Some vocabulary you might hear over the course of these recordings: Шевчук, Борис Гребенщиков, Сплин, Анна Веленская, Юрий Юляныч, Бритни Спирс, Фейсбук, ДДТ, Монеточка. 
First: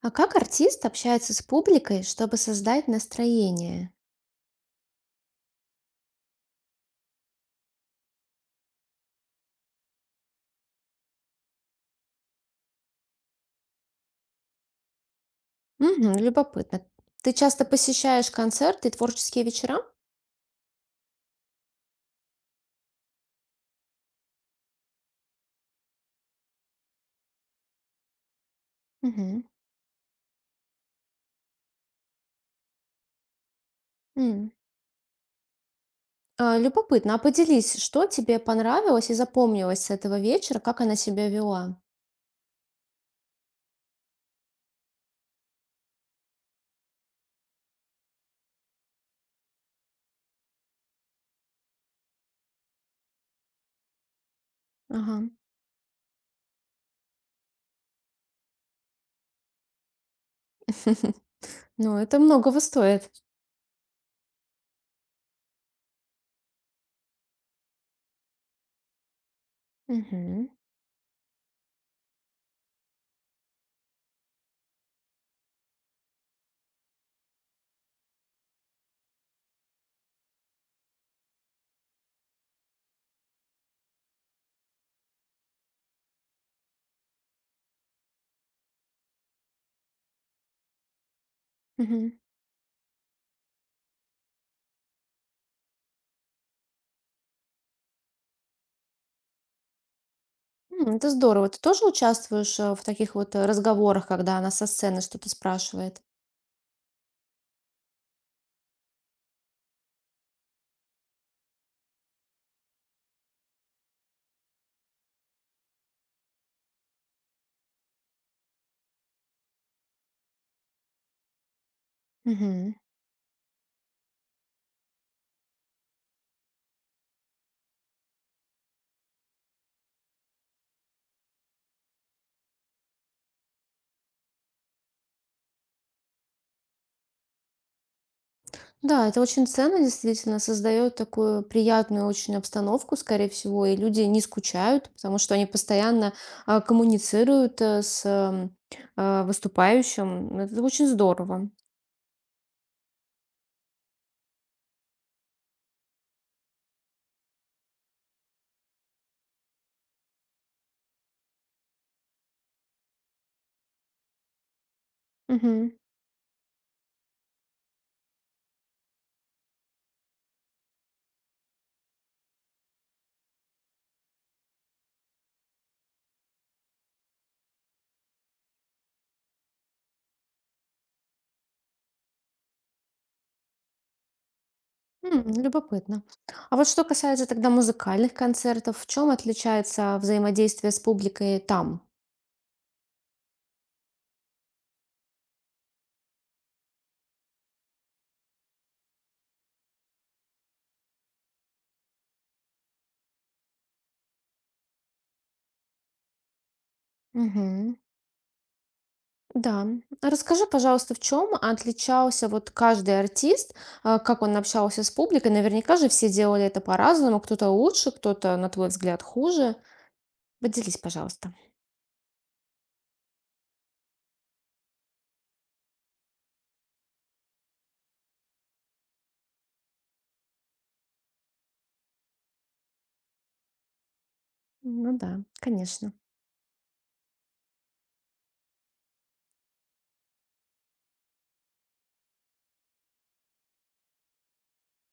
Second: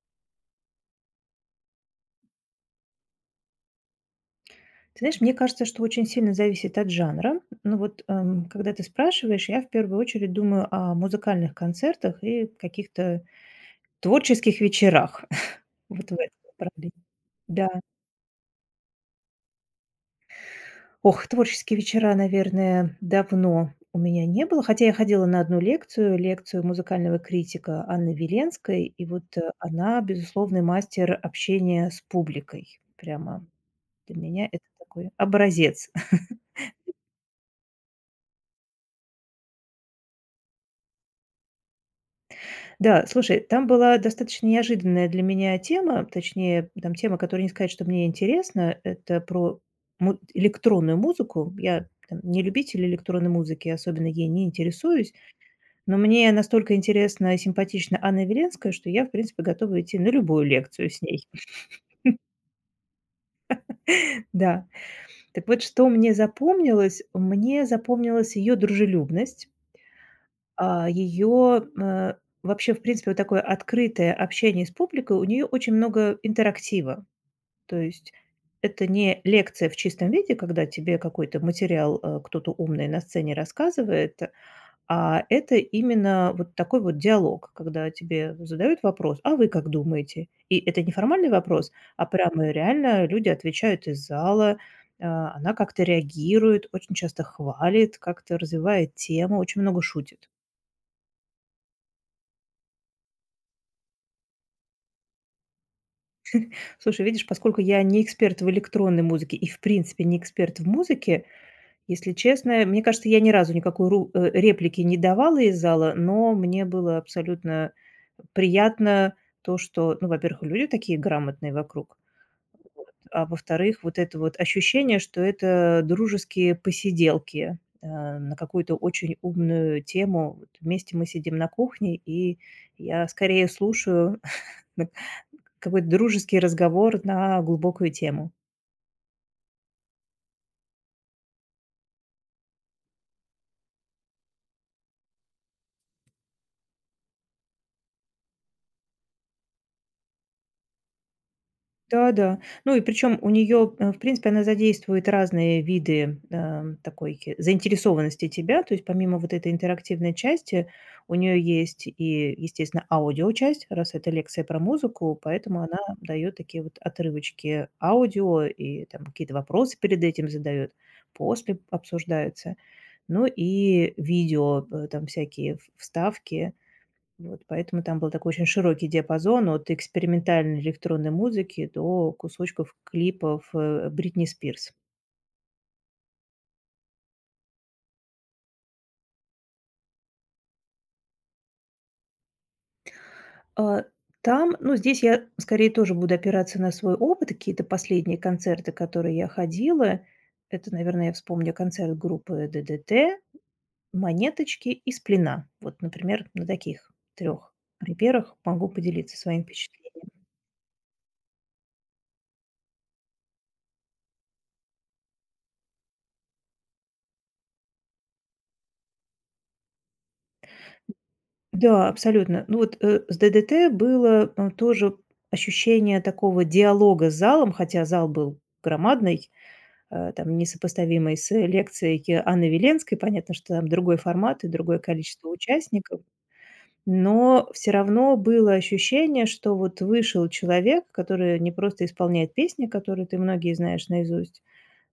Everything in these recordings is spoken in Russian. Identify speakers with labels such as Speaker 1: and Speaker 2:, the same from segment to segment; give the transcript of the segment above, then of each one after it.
Speaker 1: А как артист общается с публикой, чтобы создать настроение?
Speaker 2: Ты знаешь, мне кажется, что очень сильно зависит от жанра. Ну вот, когда ты спрашиваешь, я в первую очередь думаю о музыкальных концертах и каких-то творческих вечерах. Вот в
Speaker 1: Мгм,
Speaker 2: этом
Speaker 1: любопытно.
Speaker 2: направлении.
Speaker 1: Ты часто
Speaker 2: Да.
Speaker 1: посещаешь концерты и творческие вечера?
Speaker 2: Ох, творческие вечера, наверное, давно у меня не было, хотя я ходила на одну лекцию, лекцию музыкального критика Анны Веленской, и вот
Speaker 1: Мгм.
Speaker 2: она — безусловный мастер общения с публикой. Прямо для меня
Speaker 1: М.
Speaker 2: это такой образец.
Speaker 1: А, любопытно. А поделись, что тебе понравилось и запомнилось с этого вечера, как она себя вела?
Speaker 2: Да, слушай, там была достаточно неожиданная для меня тема, точнее, там тема, которая не сказать, что мне интересна. Это про электронную музыку. Я там не любитель электронной музыки, особенно ей не интересуюсь,
Speaker 1: Ага.
Speaker 2: но мне настолько интересна и симпатична Анна Веленская, что я, в принципе, готова идти на любую лекцию с ней.
Speaker 1: Ну, это многого стоит.
Speaker 2: Да. Так вот, что мне запомнилось? Мне запомнилась ее дружелюбность,
Speaker 1: Мгм.
Speaker 2: а ее вообще, в принципе, вот такое открытое общение с публикой, у нее очень много интерактива. То есть это не лекция в чистом виде, когда тебе какой-то материал, кто-то умный на сцене рассказывает, а это именно вот такой вот диалог, когда тебе задают вопрос: "А вы как думаете?" И это не формальный вопрос, а
Speaker 1: Мгм.
Speaker 2: прямо реально люди отвечают из зала, она как-то реагирует, очень часто хвалит, как-то развивает тему, очень много шутит.
Speaker 1: М, это здорово. Ты тоже участвуешь в таких вот разговорах, когда она со сцены что-то спрашивает?
Speaker 2: Слушай, видишь, поскольку я не эксперт в электронной музыке и, в принципе, не эксперт в музыке, если честно, мне кажется, я ни разу никакой реплики не давала из зала, но мне было абсолютно приятно то, что, ну, во-первых, люди такие грамотные вокруг,
Speaker 1: Мгм.
Speaker 2: вот, а во-вторых, вот это вот ощущение, что это дружеские посиделки, на какую-то очень умную тему. Вот вместе мы сидим на кухне, и я скорее слушаю какой-то дружеский разговор на глубокую тему.
Speaker 1: Да, это очень ценно, действительно, создает такую приятную очень обстановку, скорее всего, и люди не скучают, потому что они постоянно коммуницируют с выступающим. Это очень здорово.
Speaker 2: Да-да. Ну и причем у нее, в принципе, она задействует разные виды, такой ки заинтересованности тебя. То есть помимо вот этой интерактивной части, у нее есть и, естественно, аудиочасть, раз это лекция про музыку, поэтому
Speaker 1: Мгм.
Speaker 2: она дает такие вот отрывочки аудио и там какие-то вопросы перед этим задает, после обсуждаются. Ну и видео, там всякие в вставки. Вот поэтому там был такой очень широкий диапазон от экспериментальной электронной музыки до кусочков клипов Бритни Спирс.
Speaker 1: М, любопытно. А вот что касается тогда музыкальных концертов, в чем отличается взаимодействие с публикой там?
Speaker 2: А, Там, ну, здесь я скорее тоже буду опираться на свой опыт. Какие-то последние концерты, которые я ходила, это, наверное, я вспомню концерт группы ДДТ, Монеточки и Сплина. Вот, например, на таких трех примерах могу поделиться своим
Speaker 1: Да.
Speaker 2: впечатлением.
Speaker 1: А расскажи, пожалуйста, в чем отличался вот каждый артист, как он общался с публикой? Наверняка же все делали это по-разному, кто-то лучше, кто-то, на твой взгляд, хуже. Поделись, пожалуйста.
Speaker 2: Да, абсолютно. Ну вот, с "ДДТ" было, тоже ощущение такого диалога с залом, хотя зал был громадный, там несопоставимый с лекцией Анны Веленской. Понятно, что там другой формат и другое
Speaker 1: Ну да,
Speaker 2: количество
Speaker 1: конечно.
Speaker 2: участников, но все равно было ощущение, что вот вышел человек, который не просто исполняет песни, которые ты многие знаешь наизусть,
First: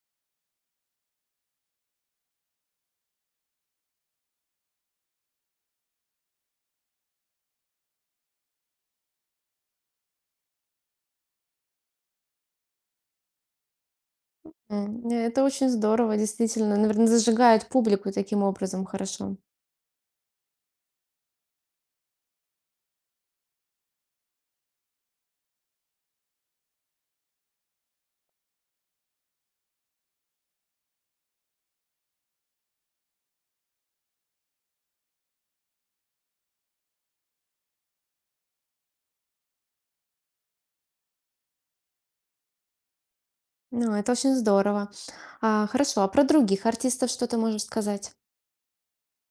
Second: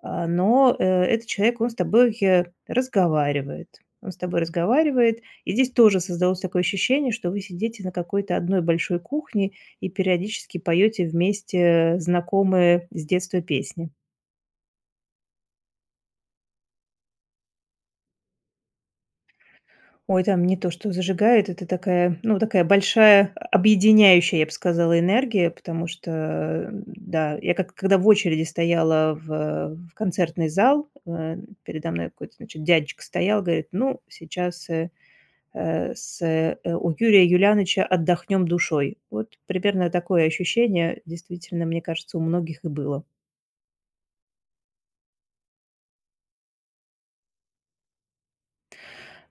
Speaker 2: но этот человек, он с тобой, разговаривает. Он с тобой разговаривает. И здесь тоже создалось такое ощущение, что вы сидите на какой-то одной большой кухне и периодически поете вместе знакомые с детства песни.
Speaker 1: М, это очень здорово, действительно. Наверное, зажигает публику таким образом хорошо.
Speaker 2: Ой, там не то что зажигает, это такая, ну, такая большая объединяющая, я бы сказала, энергия, потому что, да, я как когда в очереди стояла в концертный зал, передо мной какой-то, значит, дядечка стоял, говорит: "Ну, сейчас, у Юрия Юляныча 'Отдохнем душой'". Вот примерно такое ощущение, действительно, мне кажется, у многих и было.
Speaker 1: Ну, это очень здорово. А, хорошо, а про других артистов что ты можешь сказать?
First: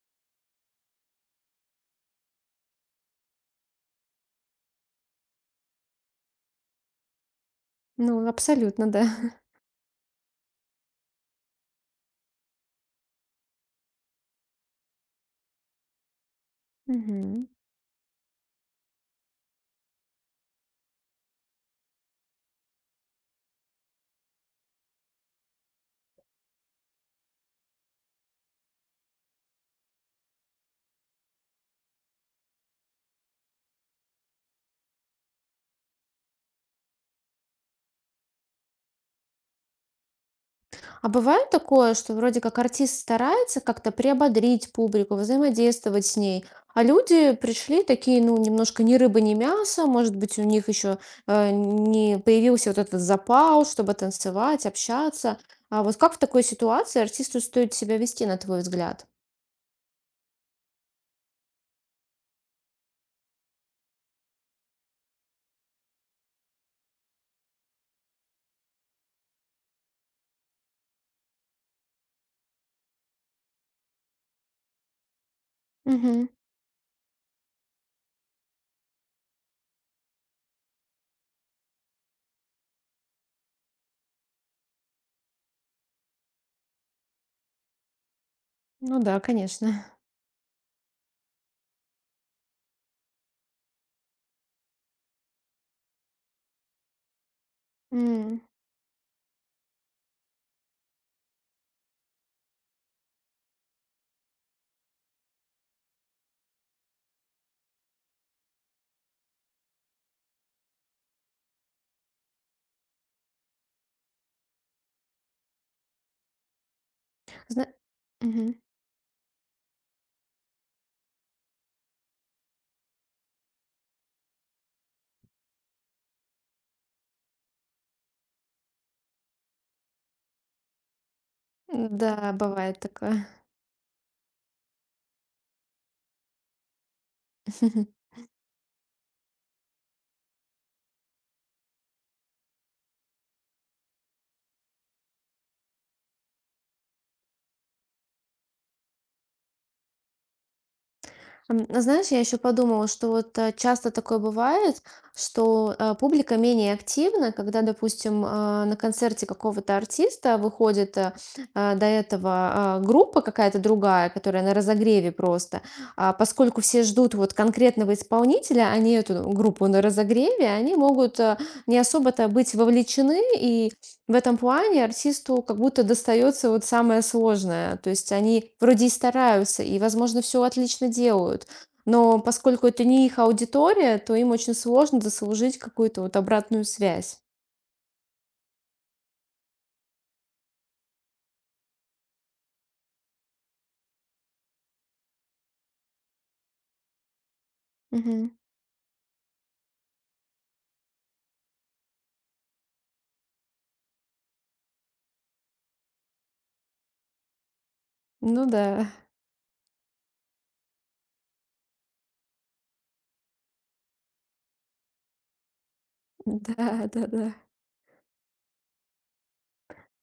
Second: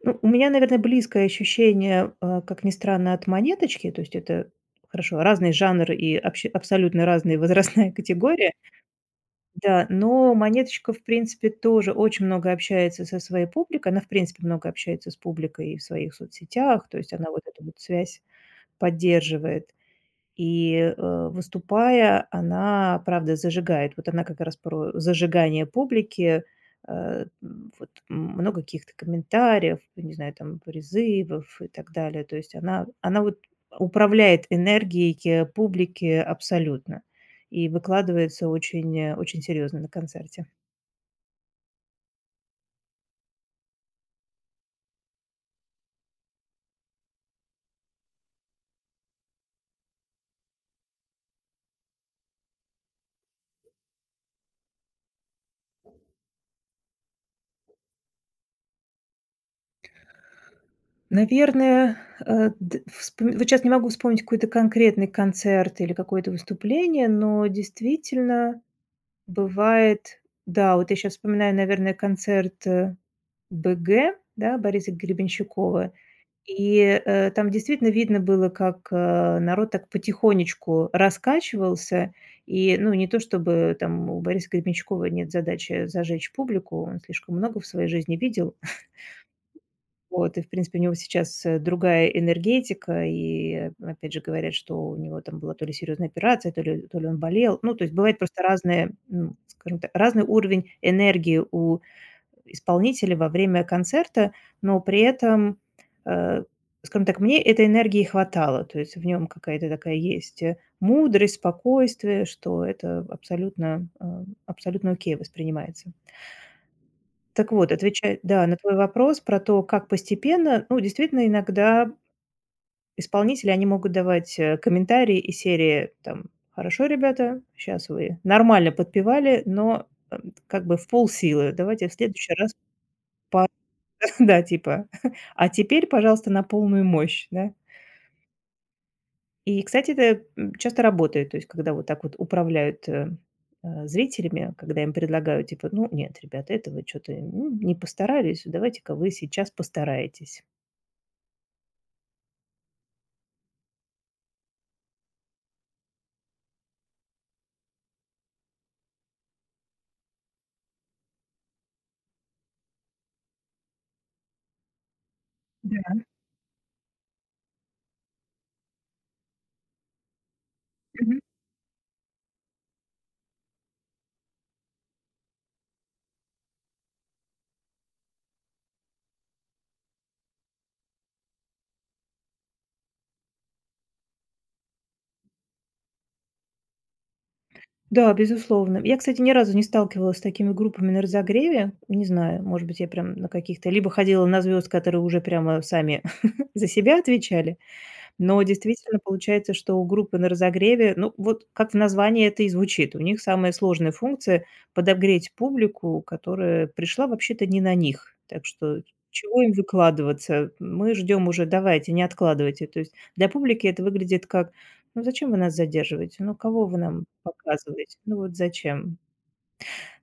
Speaker 2: Ну, у меня, наверное, близкое ощущение, как ни странно, от "Монеточки". То есть это, хорошо, разный жанр и абще абсолютно разная возрастная
Speaker 1: Ну,
Speaker 2: категория.
Speaker 1: абсолютно, да.
Speaker 2: Да, но "Монеточка", в принципе, тоже очень много общается со своей публикой. Она, в принципе, много общается с публикой и в своих соцсетях. То есть она вот
Speaker 1: Мгм.
Speaker 2: эту вот связь поддерживает. И, выступая, она, правда, зажигает. Вот она как раз про зажигание публики. Много каких-то комментариев, не знаю, там призывов и так далее. То есть она вот управляет энергией, публики абсолютно и выкладывается очень, очень серьезно на концерте.
Speaker 1: А бывает такое, что вроде как артист старается как-то приободрить публику, взаимодействовать с ней, а люди пришли такие, ну, немножко ни рыба, ни мясо, может быть, у них еще не появился вот этот запал, чтобы танцевать, общаться. А вот как в такой ситуации артисту стоит себя вести, на твой взгляд?
Speaker 2: Наверное, э, д вспом вот щас не могу вспомнить какой-то конкретный концерт или какое-то выступление, но действительно бывает, да, вот я сейчас вспоминаю, наверное, концерт, БГ, да, Бориса Гребенщикова.
Speaker 1: Мгм.
Speaker 2: И, там действительно видно было, как, народ так потихонечку раскачивался. И, ну, не то чтобы там у Бориса Гребенщикова нет задачи зажечь публику, он слишком много в своей жизни видел.
Speaker 1: Ну да, конечно.
Speaker 2: Вот, и, в принципе, у него сейчас, другая энергетика. И, опять же, говорят, что у него там была то ли серьезная операция, то ли он болел. Ну, то есть бывает
Speaker 1: М.
Speaker 2: просто разные, ну, скажем так, разный уровень энергии у исполнителя во время концерта, но при этом, э, скажем так, мне этой энергии хватало. То есть в нем какая-то такая есть, мудрость, спокойствие, что это абсолютно, абсолютно окей воспринимается. Так вот,
Speaker 1: Зна-
Speaker 2: отвечая, да,
Speaker 1: Мгм.
Speaker 2: на твой вопрос про то, как постепенно, ну, действительно, иногда исполнители, они могут давать, комментарии из серии, там: "Хорошо, ребята, сейчас вы нормально подпевали, но, как бы в полсилы. Давайте в
Speaker 1: Да,
Speaker 2: следующий раз",
Speaker 1: бывает такое.
Speaker 2: да, типа, "а теперь, пожалуйста, на полную мощь", да. И, кстати, это, часто работает, то есть когда вот так вот управляют, зрителями, когда им предлагают, типа: "Ну, нет, ребята, это вы чё-то не постарались, давайте-ка вы сейчас постараетесь".
Speaker 1: М, знаешь, я еще подумала, что вот часто такое бывает, что публика менее активна, когда, допустим, на концерте какого-то артиста выходит до этого группа какая-то другая, которая на разогреве просто. А поскольку все ждут вот конкретного исполнителя, а не эту группу на разогреве, они
Speaker 2: Мгм.
Speaker 1: могут не особо-то быть вовлечены, и в этом плане артисту как будто достается вот самое сложное. То есть они вроде и стараются, и, возможно, все отлично делают. Но поскольку это не их аудитория, то им очень сложно заслужить какую-то вот обратную связь.
Speaker 2: Да, безусловно. Я, кстати, ни разу не сталкивалась с такими группами на разогреве. Не знаю, может быть, я прям на каких-то... Либо ходила на звезд, которые уже прямо сами за себя отвечали.
Speaker 1: Мгм.
Speaker 2: Но действительно получается, что у группы на разогреве, ну, вот как в названии это и звучит, у них самая сложная функция — подогреть публику, которая пришла вообще-то не на них. Так
Speaker 1: Ну
Speaker 2: что
Speaker 1: да,
Speaker 2: чего им выкладываться? Мы ждем уже, давайте, не откладывайте. То есть для публики это выглядит как: "Ну, зачем вы нас задерживаете? Ну, кого вы
Speaker 1: да,
Speaker 2: нам
Speaker 1: да, да.
Speaker 2: показываете? Ну, вот зачем?"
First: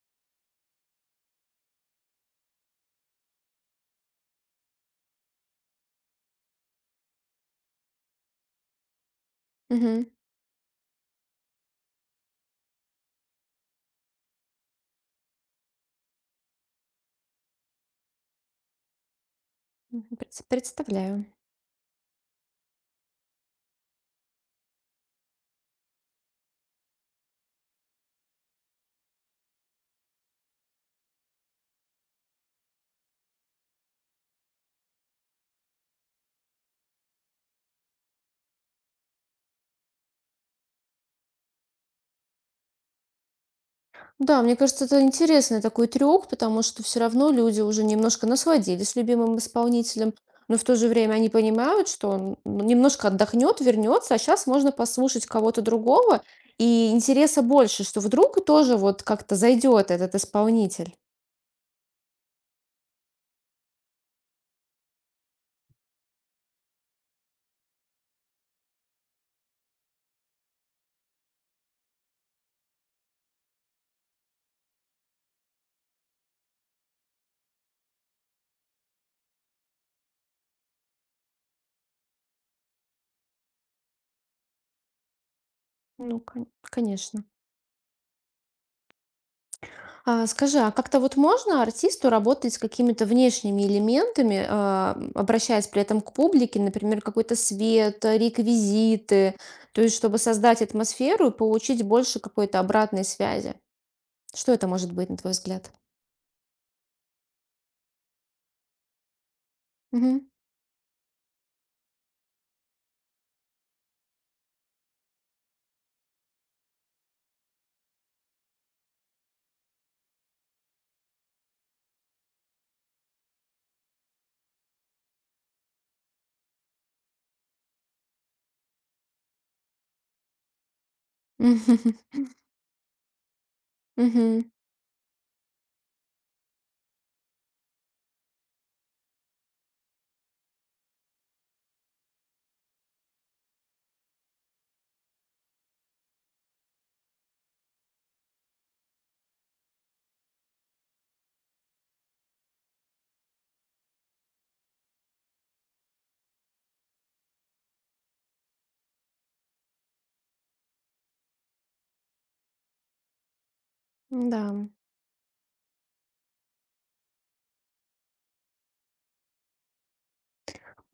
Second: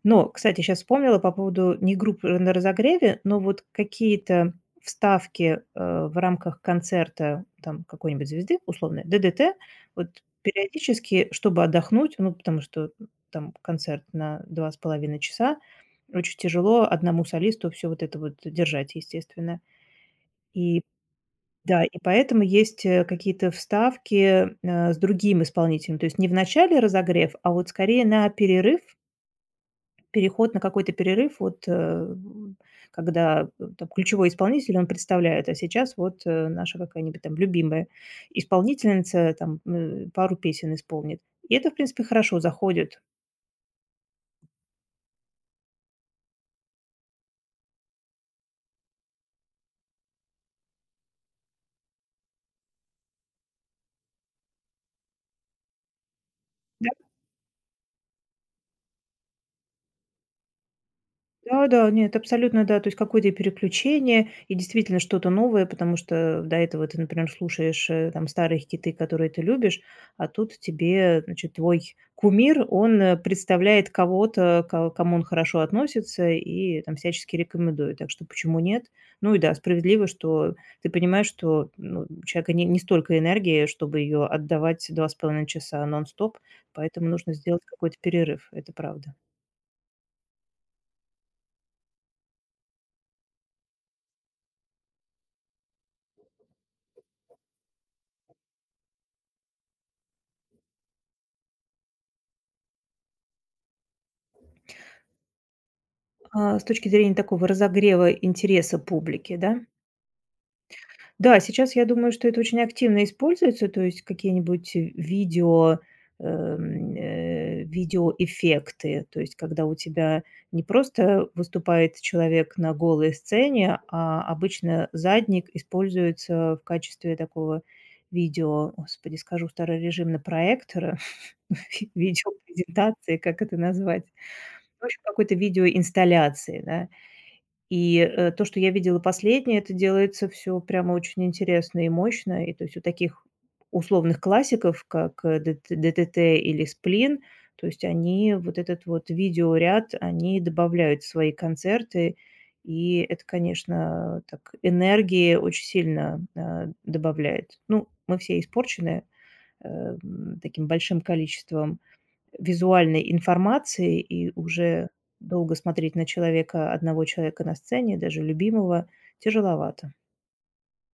Speaker 2: Но, кстати, сейчас вспомнила по поводу не групп на разогреве, но вот какие-то вставки, в рамках концерта там какой-нибудь звезды, условно, ДДТ,
Speaker 1: Мгм.
Speaker 2: вот периодически, чтобы отдохнуть, ну, потому что там концерт на 2,5 часа, очень тяжело одному солисту все вот это вот держать, естественно.
Speaker 1: Мгм.
Speaker 2: И
Speaker 1: Представляю.
Speaker 2: да, и поэтому есть, какие-то вставки, с другим исполнителем. То есть не в начале разогрев, а вот скорее на перерыв, переход на какой-то перерыв, вот, когда, там ключевой исполнитель, он представляет, а сейчас вот, наша какая-нибудь там любимая исполнительница там, пару песен исполнит. И это, в принципе, хорошо заходит.
Speaker 1: Да, мне кажется, это интересный такой трюк, потому что все равно люди уже немножко насладились любимым исполнителем, но в то же время они понимают, что он, ну, немножко отдохнет, вернется, а сейчас можно послушать кого-то другого,
Speaker 2: Да?
Speaker 1: и интереса больше, что вдруг тоже вот как-то зайдет этот исполнитель.
Speaker 2: Да-да, нет, абсолютно да. То есть какое-то и переключение, и действительно что-то новое, потому что до этого ты, например, слушаешь там старые хиты, которые ты любишь, а тут тебе, значит, твой кумир, он представляет кого-то, кому он хорошо относится и там всячески рекомендует. Так что почему нет? Ну и да, справедливо, что ты понимаешь, что ну, у человека не столько энергии, чтобы ее отдавать 2,5 часа
Speaker 1: Ну,
Speaker 2: нон-стоп, поэтому
Speaker 1: конечно.
Speaker 2: нужно сделать какой-то перерыв, это правда.
Speaker 1: А, скажи, а как-то вот можно артисту работать с какими-то внешними элементами, обращаясь при этом к публике, например, какой-то свет, реквизиты, то есть чтобы создать атмосферу и получить больше какой-то обратной связи? Что это может быть, на твой взгляд?
Speaker 2: С точки зрения такого разогрева интереса публики, да? Да, сейчас я думаю, что это очень активно используется, то есть какие-нибудь видео, видеоэффекты, то есть когда у тебя не просто выступает человек на голой сцене, а обычно задник используется в качестве такого видео, господи, скажу старорежимно, проектора,
Speaker 1: Мгм.
Speaker 2: видеопрезентации, как это назвать?
Speaker 1: Мгм.
Speaker 2: В общем, какой-то видеоинсталляции, да. И, то, что я видела последнее, это делается все прямо очень интересно и мощно. И то есть у таких условных классиков, как, э, ДТ "ДТТ" или "Сплин", то есть они вот этот вот видеоряд, они добавляют в свои концерты. И это, конечно, так энергии очень сильно, добавляет. Ну, мы все испорчены, таким большим количеством визуальной информации, и
Speaker 1: Да.
Speaker 2: уже долго смотреть на человека, одного человека на сцене, даже любимого, тяжеловато.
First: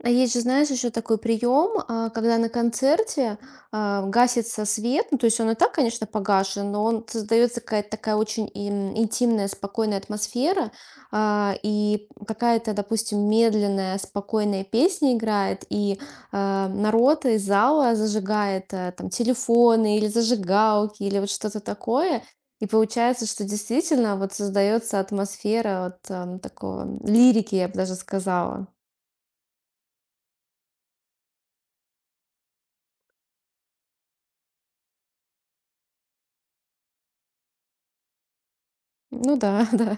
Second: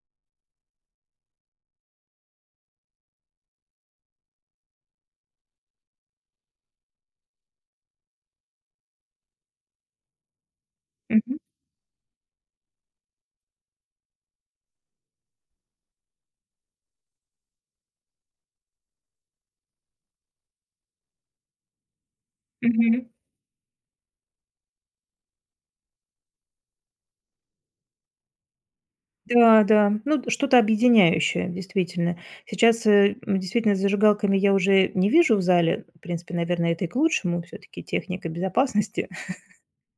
Speaker 1: А есть же, знаешь, еще такой прием, когда на концерте гасится свет, ну, то есть он и так, конечно, погашен, но он создается какая-то такая очень интимная, спокойная атмосфера,
Speaker 2: Мгм,
Speaker 1: и какая-то, допустим, медленная, спокойная песня играет, и народ из зала зажигает, там телефоны или зажигалки или вот что-то такое. И
Speaker 2: мгм.
Speaker 1: получается, что действительно вот создается атмосфера вот такого лирики, я бы даже сказала.
Speaker 2: Да, да, ну, д что-то объединяющее, действительно. Сейчас, действительно, с зажигалками я уже не вижу в зале. В принципе, наверное, это и к лучшему. Все таки техника безопасности.
Speaker 1: Ну да, да.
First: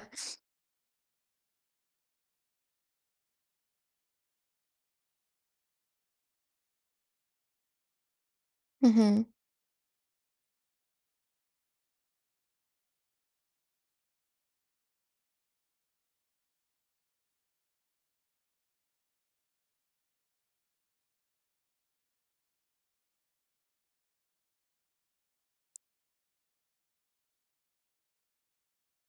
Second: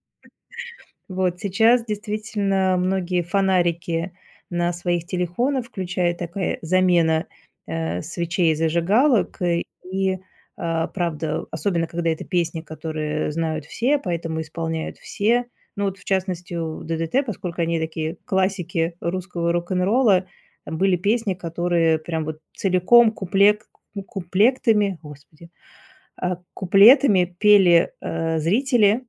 Speaker 2: Вот сейчас действительно многие фонарики на своих телефонах, включая такая замена, свечей и
Speaker 1: Мгм.
Speaker 2: зажигалок. Правда, особенно когда это песни, которые знают все, поэтому исполняют все. Ну, вот в частности у ДДТ, поскольку они такие классики русского рок-н-ролла, были песни, которые прям вот целиком куплек куплектами, господи, а, куплетами пели, зрители.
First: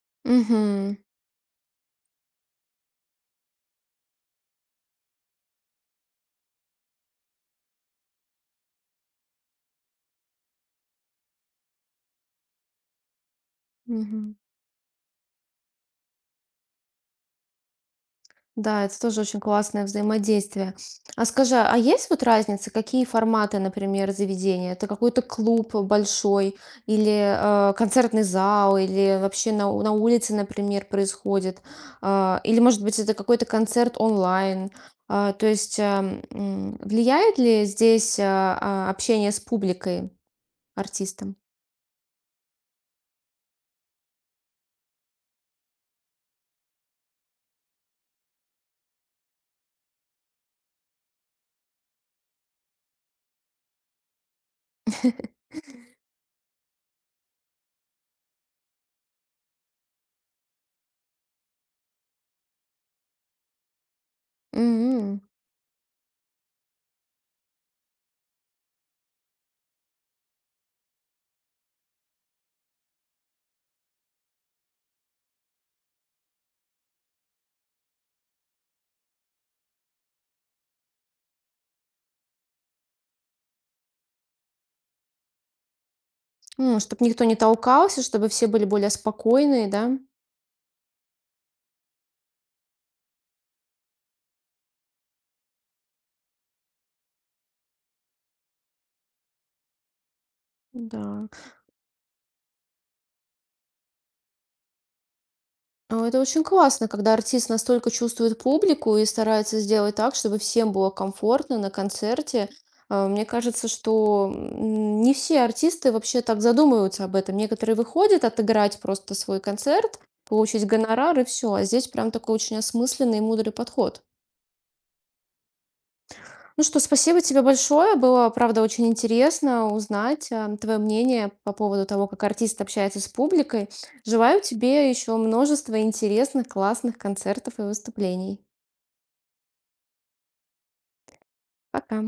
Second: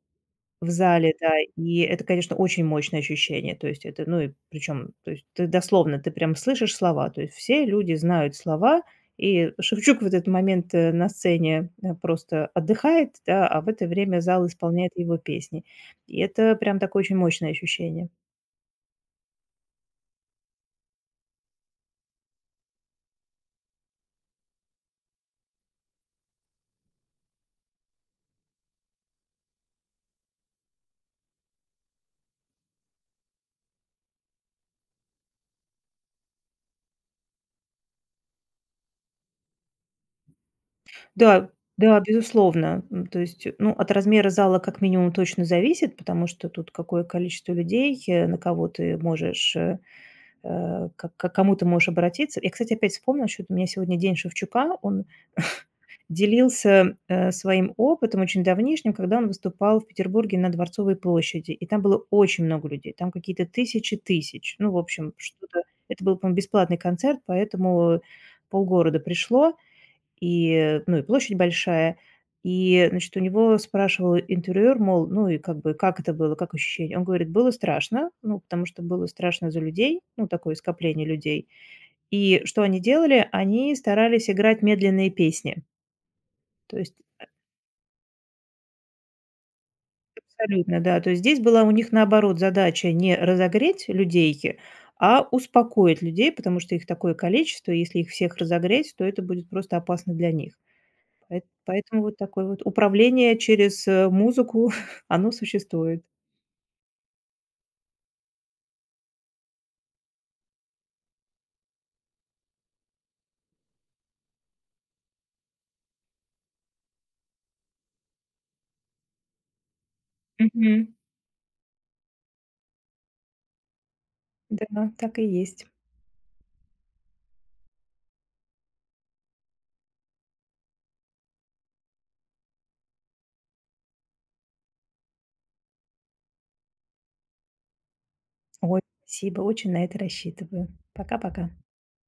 Speaker 2: В
Speaker 1: Мгм.
Speaker 2: зале, да. И это, конечно, очень мощное ощущение. То есть это, ну и причем, то есть ты дословно, ты прям слышишь слова. То есть все люди знают слова, и Шевчук в этот момент на сцене просто отдыхает, да, а в это время
Speaker 1: Мгм.
Speaker 2: зал исполняет его песни. И это прям такое очень мощное ощущение.
Speaker 1: Да, это тоже очень классное взаимодействие. А скажи, а есть вот разница, какие форматы, например, заведения? Это какой-то клуб большой или концертный зал, или вообще на, на улице, например, происходит? А, или, может быть, это какой-то концерт онлайн? А, то есть влияет ли здесь общение с публикой, артистом?
Speaker 2: Да, да, безусловно. То есть, ну, от размера зала как минимум точно зависит, потому что тут какое количество людей, на кого ты можешь э, э, к к кому ты можешь обратиться. Я, кстати, опять вспомнила, что у меня сегодня день Шевчука, он делился, своим опытом очень давнишним, когда он выступал в Петербурге на Дворцовой площади, и там было очень много людей, там какие-то тысячи тысяч. Ну, в общем,
Speaker 1: Мгм.
Speaker 2: что-то это был, по-моему, бесплатный концерт, поэтому полгорода пришло. И, ну, и площадь большая. И, значит, у него спрашивал интервьюер, мол, ну и как бы, как это было, как ощущение? Он говорит, было страшно, ну, потому что было страшно за людей, ну, такое скопление людей. И что они делали? Они старались играть медленные песни. То есть
Speaker 1: Чтобы никто не толкался, чтобы все были более спокойные, да?
Speaker 2: абсолютно, да. То есть здесь была у них, наоборот, задача не разогреть а успокоить людей, потому что их такое количество, и если их всех разогреть, то это будет просто опасно для них.
Speaker 1: Да.
Speaker 2: Поэтому вот такое вот управление через, музыку, оно существует.
Speaker 1: А, это очень классно, когда артист настолько чувствует публику и старается сделать так, чтобы всем было комфортно на концерте. А, мне кажется, что не все артисты вообще так задумываются об этом. Некоторые выходят отыграть просто свой концерт, получить
Speaker 2: Мгм.
Speaker 1: гонорар и все. А здесь прям такой очень осмысленный и мудрый подход.
Speaker 2: Да, так и есть.
Speaker 1: Ну что, спасибо тебе большое. Было, правда, очень интересно узнать твое мнение по поводу того, как артист общается с публикой. Желаю тебе еще множества интересных, классных концертов и выступлений.
Speaker 2: Ой, спасибо, очень на это рассчитываю. Пока-пока.
Speaker 1: Пока.